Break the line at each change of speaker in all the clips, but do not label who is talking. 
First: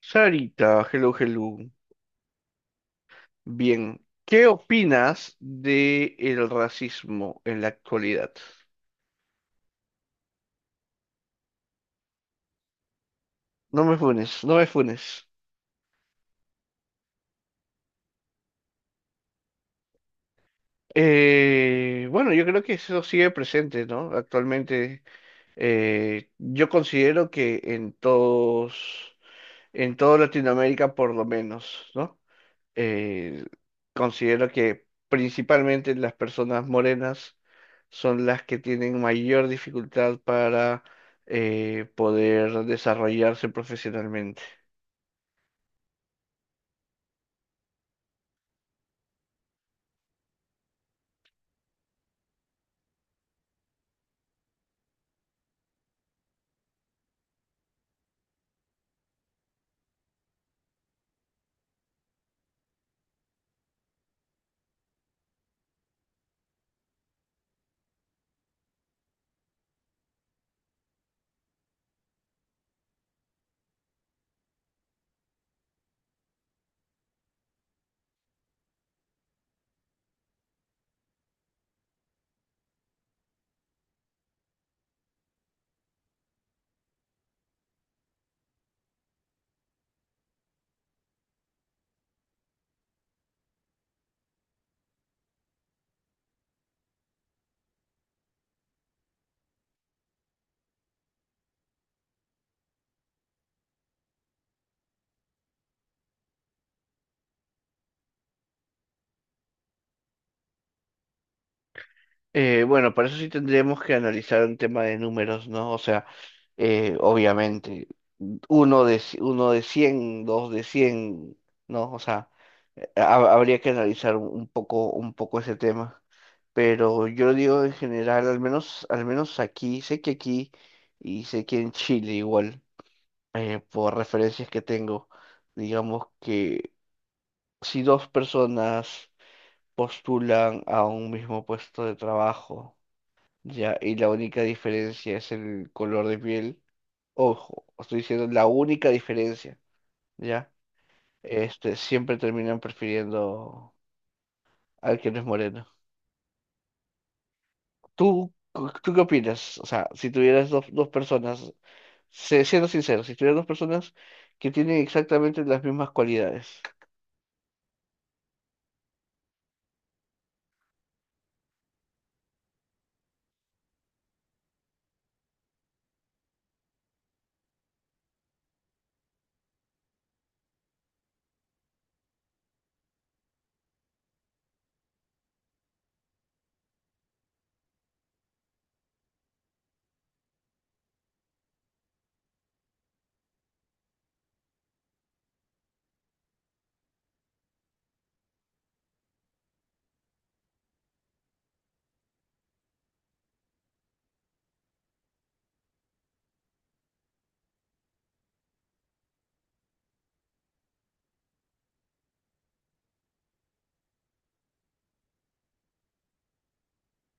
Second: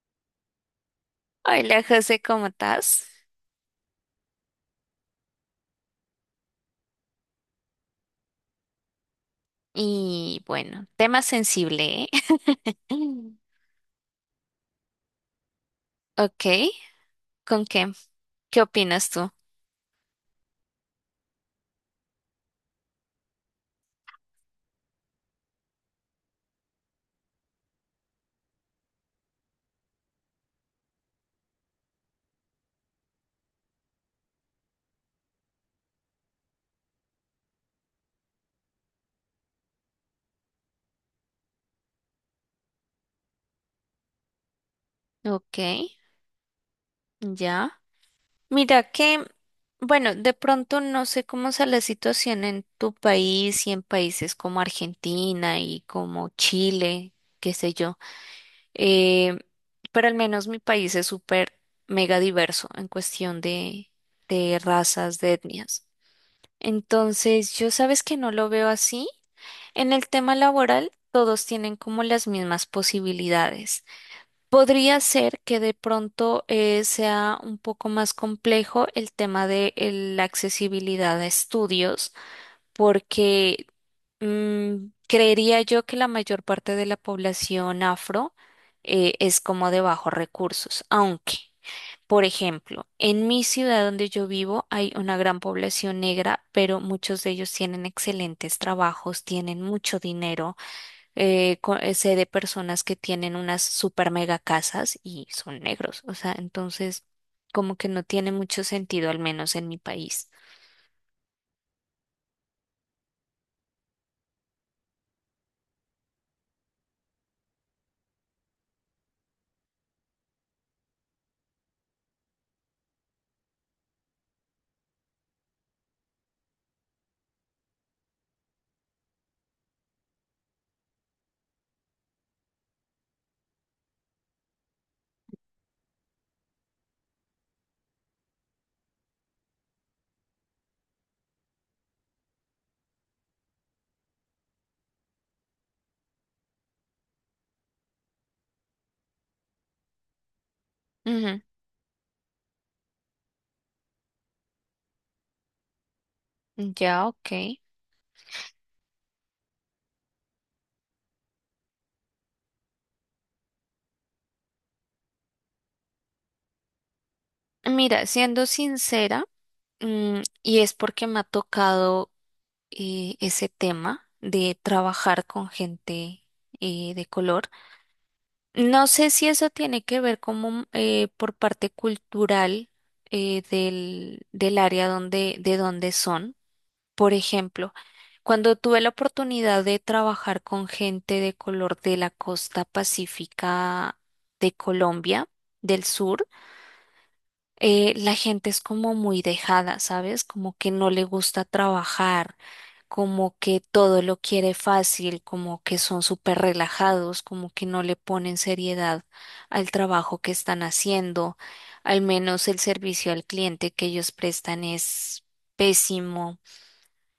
Sarita, hello, hello.
Hola José, ¿cómo estás?
Bien, ¿qué opinas de el racismo en la actualidad?
Y bueno, tema sensible, ¿eh?
No me funes, no me funes.
Ok, ¿con qué? ¿Qué opinas tú?
Bueno, yo creo que eso sigue presente, ¿no? Actualmente, yo considero que en toda Latinoamérica por lo menos, ¿no? eh, considero que principalmente las personas morenas son las que tienen mayor dificultad para poder desarrollarse profesionalmente.
Ok, ya. Mira que, bueno, de pronto no sé cómo sea la situación en tu país y en países como Argentina y como Chile, qué sé yo. Eh, pero al menos mi país es súper mega diverso en cuestión de razas, de etnias. Entonces, yo sabes que no lo veo así. En el tema laboral, todos tienen como las mismas posibilidades. Podría ser que de pronto sea un poco más complejo el tema de la accesibilidad a estudios porque creería yo que la mayor parte de la población afro es como de bajos recursos, aunque, por ejemplo, en mi ciudad donde yo vivo hay una gran población negra, pero muchos de ellos tienen excelentes trabajos, tienen mucho dinero. Sé de personas que tienen unas super mega casas y son negros, o sea, entonces como que no tiene mucho sentido, al menos en mi país.
Bueno, para eso sí tendríamos que analizar un tema de números, ¿no? O sea, obviamente, uno de 100, dos de 100, ¿no? O sea, habría que analizar un poco, un poco ese tema. Pero yo digo en general, al menos aquí, sé que aquí y sé que en Chile igual, por referencias que tengo, digamos que si dos personas postulan a un mismo puesto de trabajo, ya, y la única diferencia es el color de piel. Ojo, estoy diciendo la única diferencia, ¿ya?
Ujú.
Este, siempre terminan prefiriendo al que no es moreno.
Ya, ok.
¿Tú qué opinas? O sea, si tuvieras dos personas, siendo sincero, si tuvieras dos personas que tienen exactamente las mismas cualidades.
Mira, siendo sincera, y es porque me ha tocado ese tema de trabajar con gente de color, no sé si eso tiene que ver como por parte cultural del área donde, de donde son. Por ejemplo, cuando tuve la oportunidad de trabajar con gente de color de la costa pacífica de Colombia, del sur, la gente es como muy dejada, ¿sabes? Como que no le gusta trabajar, como que todo lo quiere fácil, como que son súper relajados, como que no le ponen seriedad al trabajo que están haciendo. Al menos el servicio al cliente que ellos prestan es pésimo.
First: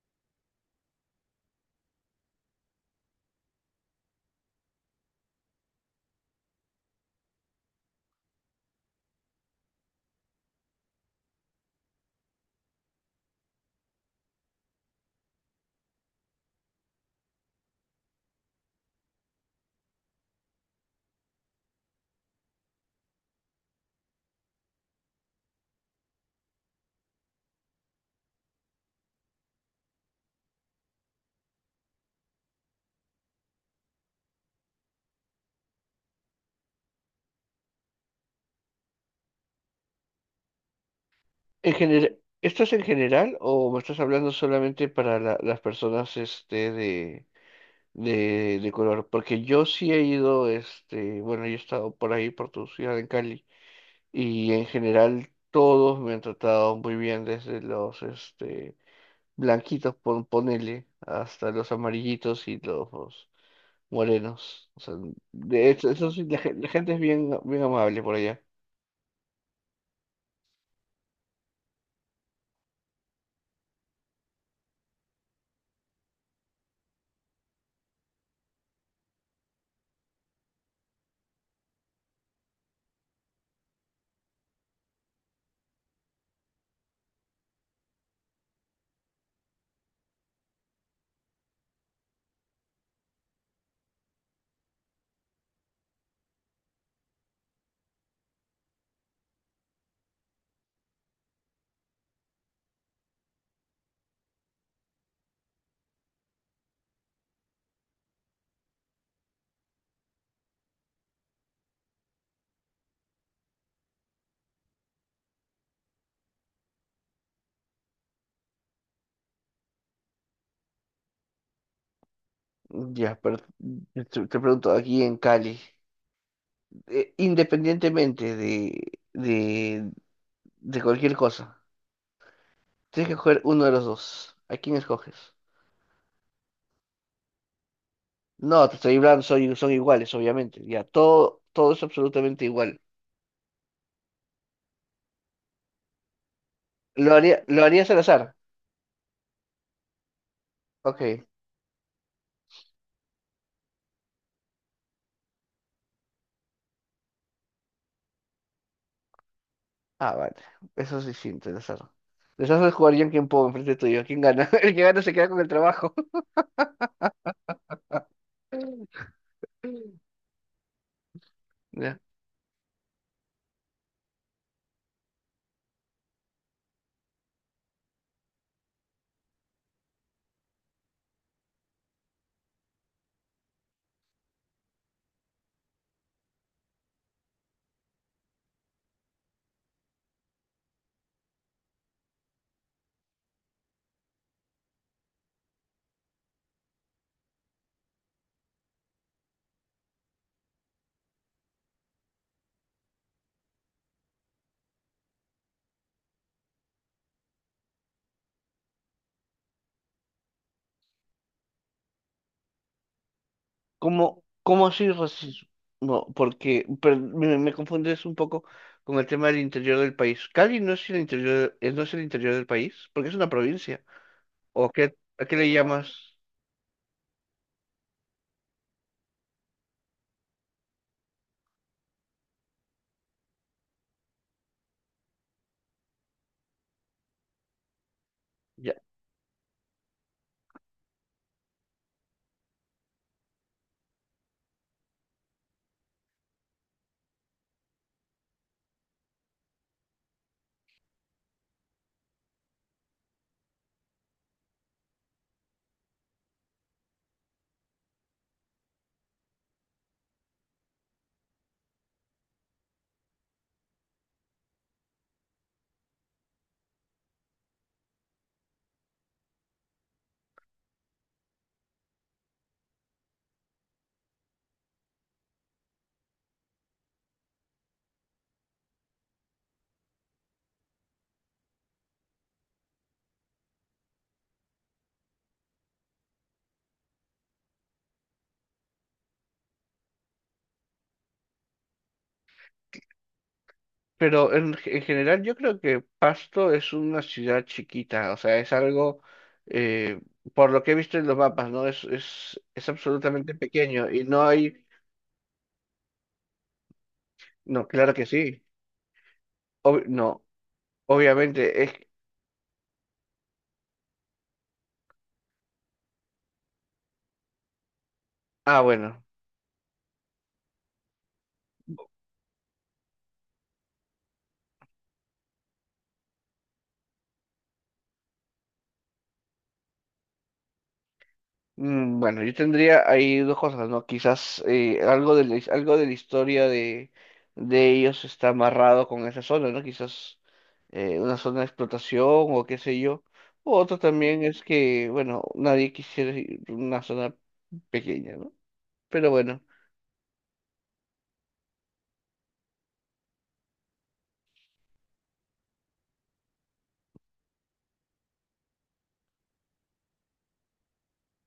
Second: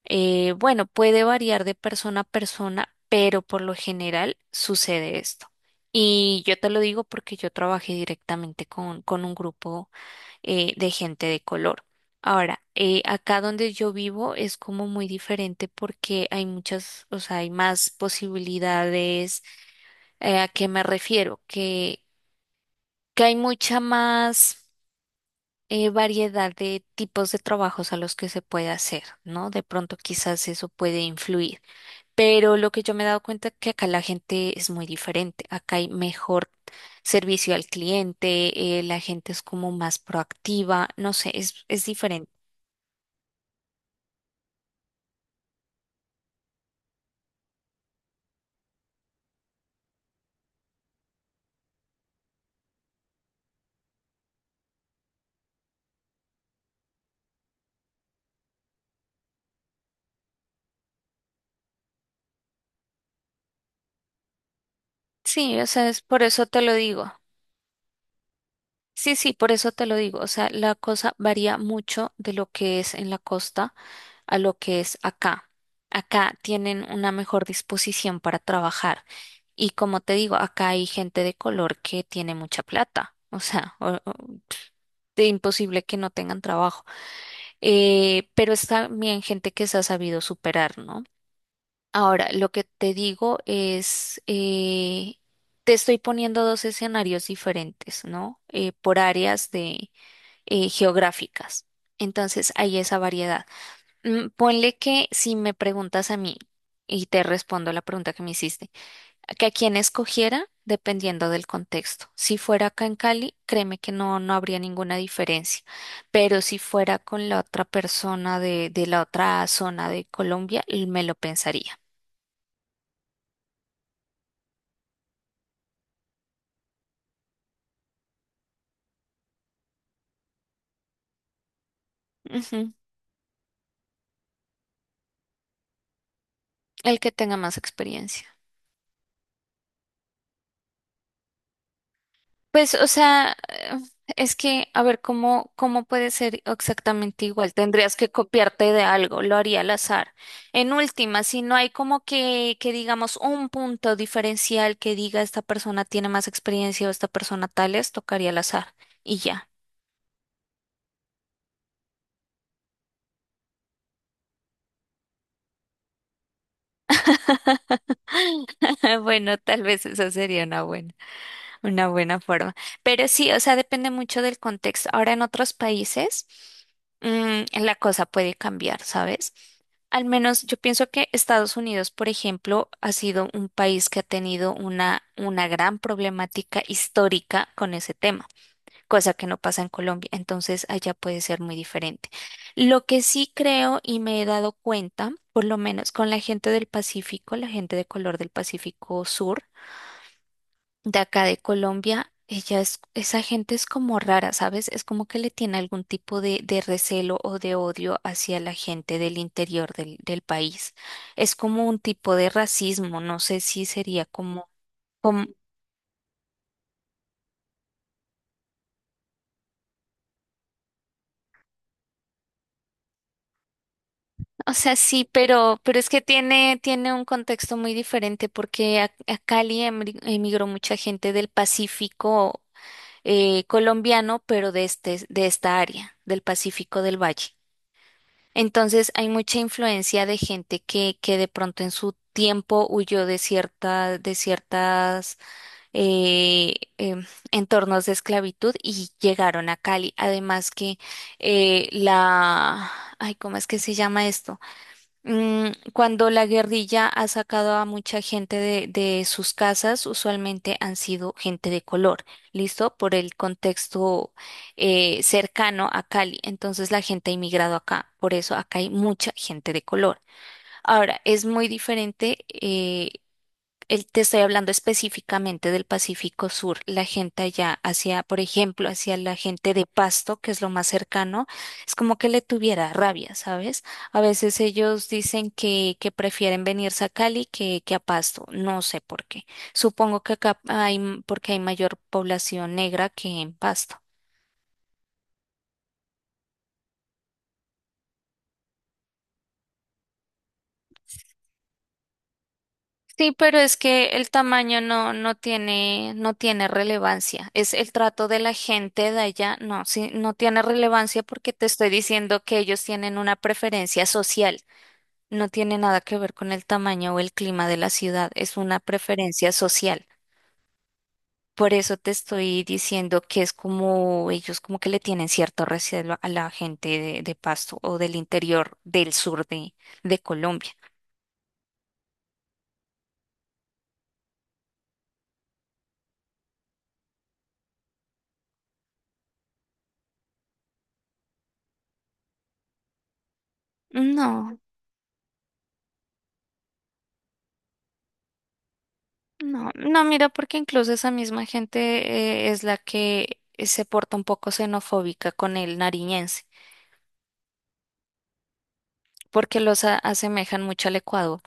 Bueno, puede variar de persona a persona, pero por lo general sucede esto. Y yo te lo digo porque yo trabajé directamente con un grupo de gente de color. Ahora, acá donde yo vivo es como muy diferente porque hay muchas, o sea, hay más posibilidades. ¿A qué me refiero? Que hay mucha más variedad de tipos de trabajos a los que se puede hacer, ¿no? De pronto quizás eso puede influir. Pero lo que yo me he dado cuenta es que acá la gente es muy diferente. Acá hay mejor servicio al cliente, la gente es como más proactiva, no sé,
En
es
general,
diferente.
¿esto es en general o me estás hablando solamente para las personas, este, de color, porque yo sí he ido, este, bueno, yo he estado por ahí, por tu ciudad en Cali, y en general todos me han tratado muy bien, desde los, este, blanquitos, ponele, hasta los amarillitos y los morenos. O sea,
Sí, o
de
sea,
hecho,
es
eso
por
sí,
eso te
la
lo
gente es
digo.
bien, bien amable por allá.
Sí, sí, por eso te lo digo. O sea, la cosa varía mucho de lo que es en la costa a lo que es acá. Acá tienen una mejor disposición para trabajar. Y como te digo, acá hay gente de color que tiene mucha plata. O sea, de imposible que no tengan trabajo. Pero es también gente que se ha sabido superar, ¿no? Ahora, lo que te digo es, te estoy poniendo dos escenarios diferentes, ¿no? Por áreas de geográficas. Entonces, hay esa variedad. Ponle que si me preguntas a mí, y te respondo la pregunta que me hiciste, que a quién escogiera dependiendo del contexto. Si fuera acá en Cali, créeme que no, no habría ninguna diferencia. Pero si fuera con la otra persona de la otra zona de Colombia, me lo pensaría.
Ya, pero te pregunto, aquí en Cali, independientemente de cualquier cosa.
Ujú.
Tienes que escoger uno de los dos. ¿A quién escoges?
El que tenga más experiencia.
No, te estoy hablando, son iguales, obviamente. Ya, todo, todo es absolutamente
Pues,
igual.
o sea, es que, a ver, ¿cómo puede ser
¿Lo
exactamente
haría,
igual?
lo harías
Tendrías
al
que
azar?
copiarte de algo, lo haría al azar. En última,
Ok.
si no hay como que digamos un punto diferencial que diga esta persona tiene más experiencia o esta persona tales, tocaría al azar. Y ya.
Ah, vale. Eso es distinto, el azar. Les haces jugar yo en quien puedo enfrente tuyo. ¿Quién gana? El que gana se queda con el trabajo.
Bueno, tal vez esa sería una buena. Una
Ya.
buena forma. Pero sí, o sea, depende mucho del contexto. Ahora en otros países, la cosa puede cambiar, ¿sabes? Al menos yo pienso que Estados Unidos, por ejemplo, ha sido un país que ha tenido una gran problemática histórica con ese tema, cosa que no pasa en Colombia. Entonces, allá puede ser muy diferente. Lo que sí creo y me he dado cuenta, por lo menos con la gente del Pacífico, la gente de color del Pacífico Sur, de acá de Colombia, esa gente es como rara, ¿sabes? Es como que le tiene algún tipo de recelo o de odio hacia la gente del interior del país. Es como un tipo de racismo, no sé si sería
¿Cómo, cómo así
como,
racismo? No, porque pero me confundes un poco con el tema del interior del país. ¿Cali no es el interior del país? Porque es una provincia.
o sea, sí,
A qué le
pero es que
llamas?
tiene, tiene un contexto muy diferente porque a Cali emigró mucha gente del Pacífico colombiano, pero de este, de esta área, del Pacífico del Valle. Entonces hay mucha influencia de gente que de pronto en su tiempo huyó de cierta, de ciertas eh, em, entornos de esclavitud y llegaron a Cali. Además que eh, la, ay, ¿cómo es que se llama esto? Mm, cuando la guerrilla ha sacado a mucha gente de sus casas, usualmente han sido gente de color, ¿listo? Por el contexto cercano a Cali. Entonces la gente ha inmigrado acá, por eso acá hay mucha gente de color. Ahora, es muy diferente te estoy hablando específicamente del Pacífico Sur, la gente allá hacia, por ejemplo, hacia la gente de Pasto, que es lo más cercano, es como que le tuviera rabia, ¿sabes? A veces ellos dicen que prefieren venirse a Cali que a Pasto, no sé por qué. Supongo que acá hay, porque hay mayor población negra que en Pasto.
Pero en general yo creo que Pasto es una ciudad chiquita, o sea, es algo, eh, por lo que he visto en los mapas, ¿no? Es
Sí,
absolutamente
pero es que
pequeño y
el
no
tamaño
hay,
no tiene, no tiene relevancia. Es
no,
el
claro que
trato de la
sí,
gente de allá, no, sí, no
no,
tiene relevancia porque te
obviamente
estoy
es,
diciendo que ellos tienen una preferencia social. No tiene nada que ver con el tamaño o el clima de la ciudad, es una
ah, bueno.
preferencia social. Por eso te estoy diciendo que es como ellos como que le tienen cierto recelo a la gente de Pasto o del interior del sur de Colombia.
Mm, bueno, yo tendría ahí dos cosas, ¿no? Quizás algo de algo de la historia de ellos está amarrado con esa zona, ¿no? Quizás una zona de explotación o qué sé yo. O otro también
No.
es que, bueno, nadie quisiera ir a una zona pequeña, ¿no? Pero bueno.
No, no, mira, porque incluso esa misma gente es la que se porta un poco xenofóbica con el nariñense, porque los asemejan mucho al Ecuador,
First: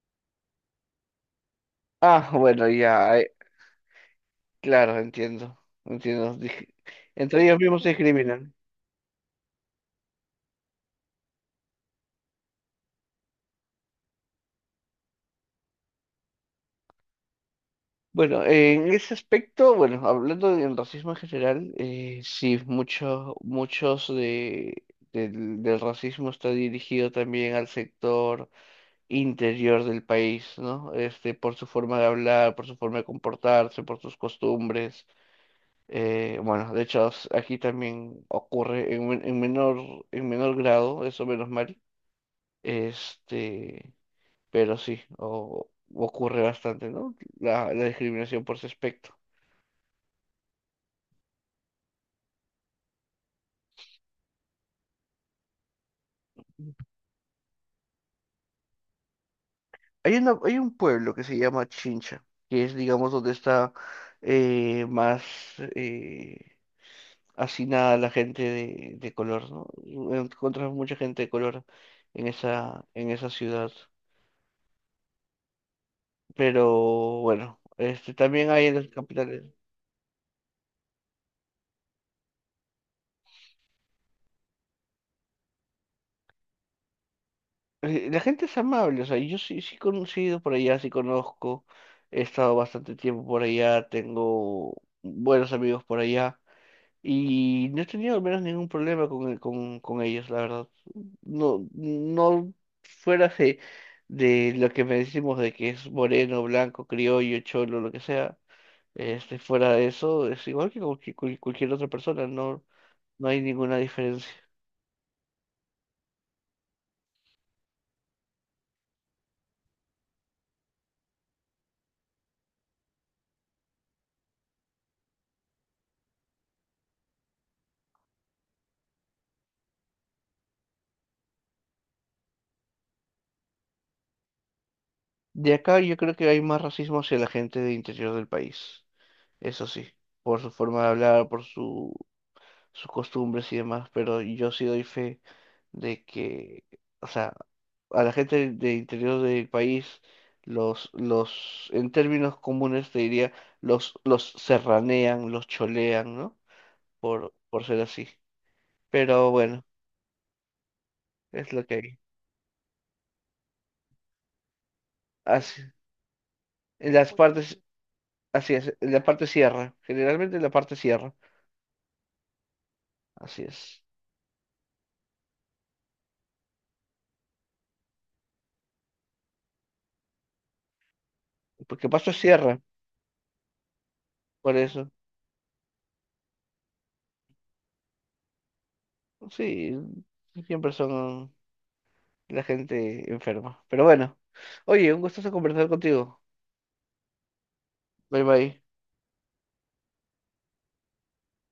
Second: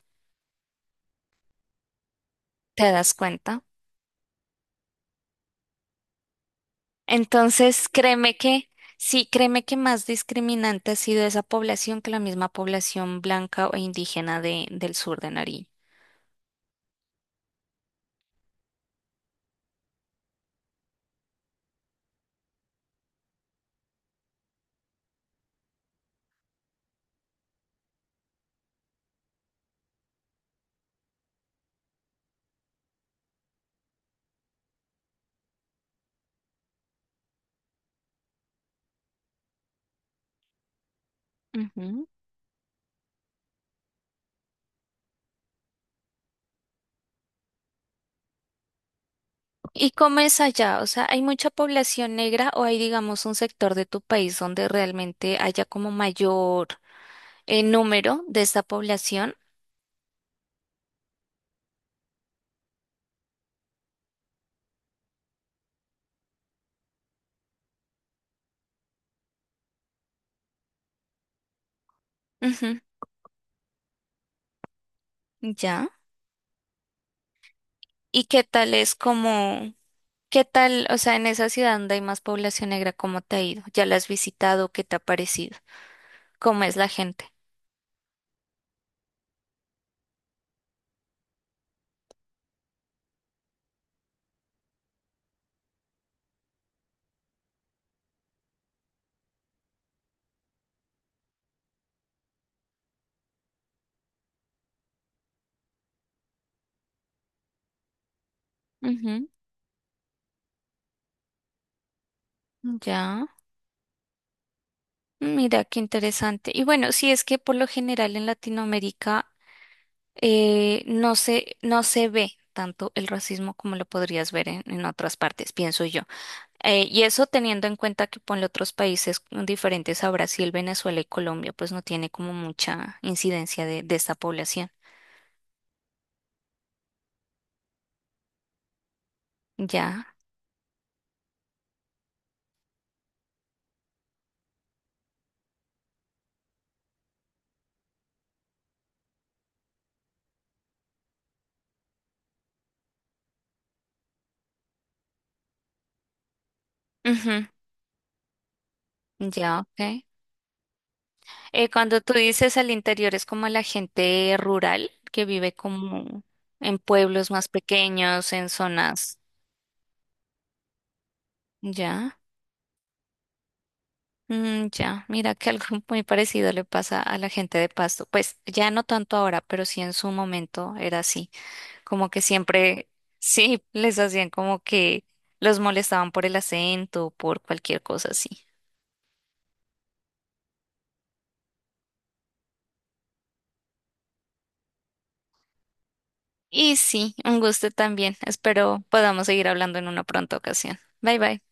Ah, bueno,
¿te das
ya,
cuenta?
claro, entiendo, entiendo. Entre ellos mismos
Entonces,
se
créeme
discriminan.
que, sí, créeme que más discriminante ha sido esa población que la misma población blanca o indígena del sur de Nariño.
Bueno, en ese aspecto, bueno, hablando del racismo en general, sí, muchos, muchos del racismo está dirigido también al sector interior del país, ¿no? Este, por su forma de hablar, por su forma de comportarse, por sus costumbres. Bueno, de hecho, aquí también ocurre en menor grado, eso menos mal,
Ujú.
este, pero sí, ocurre bastante, ¿no? La discriminación por ese aspecto.
¿Y cómo es allá? O sea, ¿hay mucha población negra o hay, digamos, un sector de tu país donde realmente haya como mayor número de esta población?
Hay un pueblo que se llama Chincha, que es, digamos, donde está más eh, hacinada la gente de color, ¿no? Encuentras mucha gente de color
Ujú.
en esa ciudad.
Ya.
Pero bueno, este
¿Y qué
también hay en
tal
las
es
capitales.
qué tal, o sea, en esa ciudad donde hay más población negra, cómo te ha ido? ¿Ya la has visitado? ¿Qué te ha parecido? ¿Cómo es la gente?
La gente es amable, o sea, yo sí, sí he conocido por allá, sí conozco, he estado bastante tiempo por allá, tengo buenos amigos por allá. Y no he tenido al menos ningún problema con ellos, la verdad. No, no fuera de, lo que me decimos de que es moreno, blanco, criollo, cholo, lo que sea.
Ujú.
Este, fuera de eso, es igual que con cualquier otra persona, no,
Ya,
no hay ninguna diferencia.
mira qué interesante. Y bueno, sí es que por lo general en Latinoamérica no se ve tanto el racismo como lo podrías ver en otras partes, pienso yo. Y eso teniendo en cuenta que ponle otros países diferentes a Brasil, Venezuela y Colombia, pues no tiene como mucha incidencia de esta población.
De acá yo creo que hay más racismo hacia la gente del interior del país, eso sí,
Ya.
por su forma de hablar, sus costumbres y demás, pero yo sí doy fe de que, o sea, a la gente del interior del país, en términos comunes te diría, los serranean, los cholean, ¿no? Por,
Ujú.
por ser así. Pero
Ya,
bueno,
ok.
es lo que hay.
Cuando tú dices al interior es como la gente rural que vive
Así,
como en
en las
pueblos más
partes,
pequeños, en
así es, en la
zonas.
parte sierra, generalmente en la parte sierra,
Ya,
así es.
mm, ya. Mira que algo muy parecido le pasa a la gente de Pasto. Pues ya no tanto ahora, pero sí en su momento era así.
Porque Pasto
Como
es
que
sierra,
siempre, sí, les hacían
por
como
eso.
que los molestaban por el acento, por cualquier cosa así.
Sí, siempre son la gente enferma. Pero bueno, oye, un gustazo conversar contigo.
Y sí, un gusto también.
Bye bye.
Espero podamos seguir hablando en una pronta ocasión. Bye bye.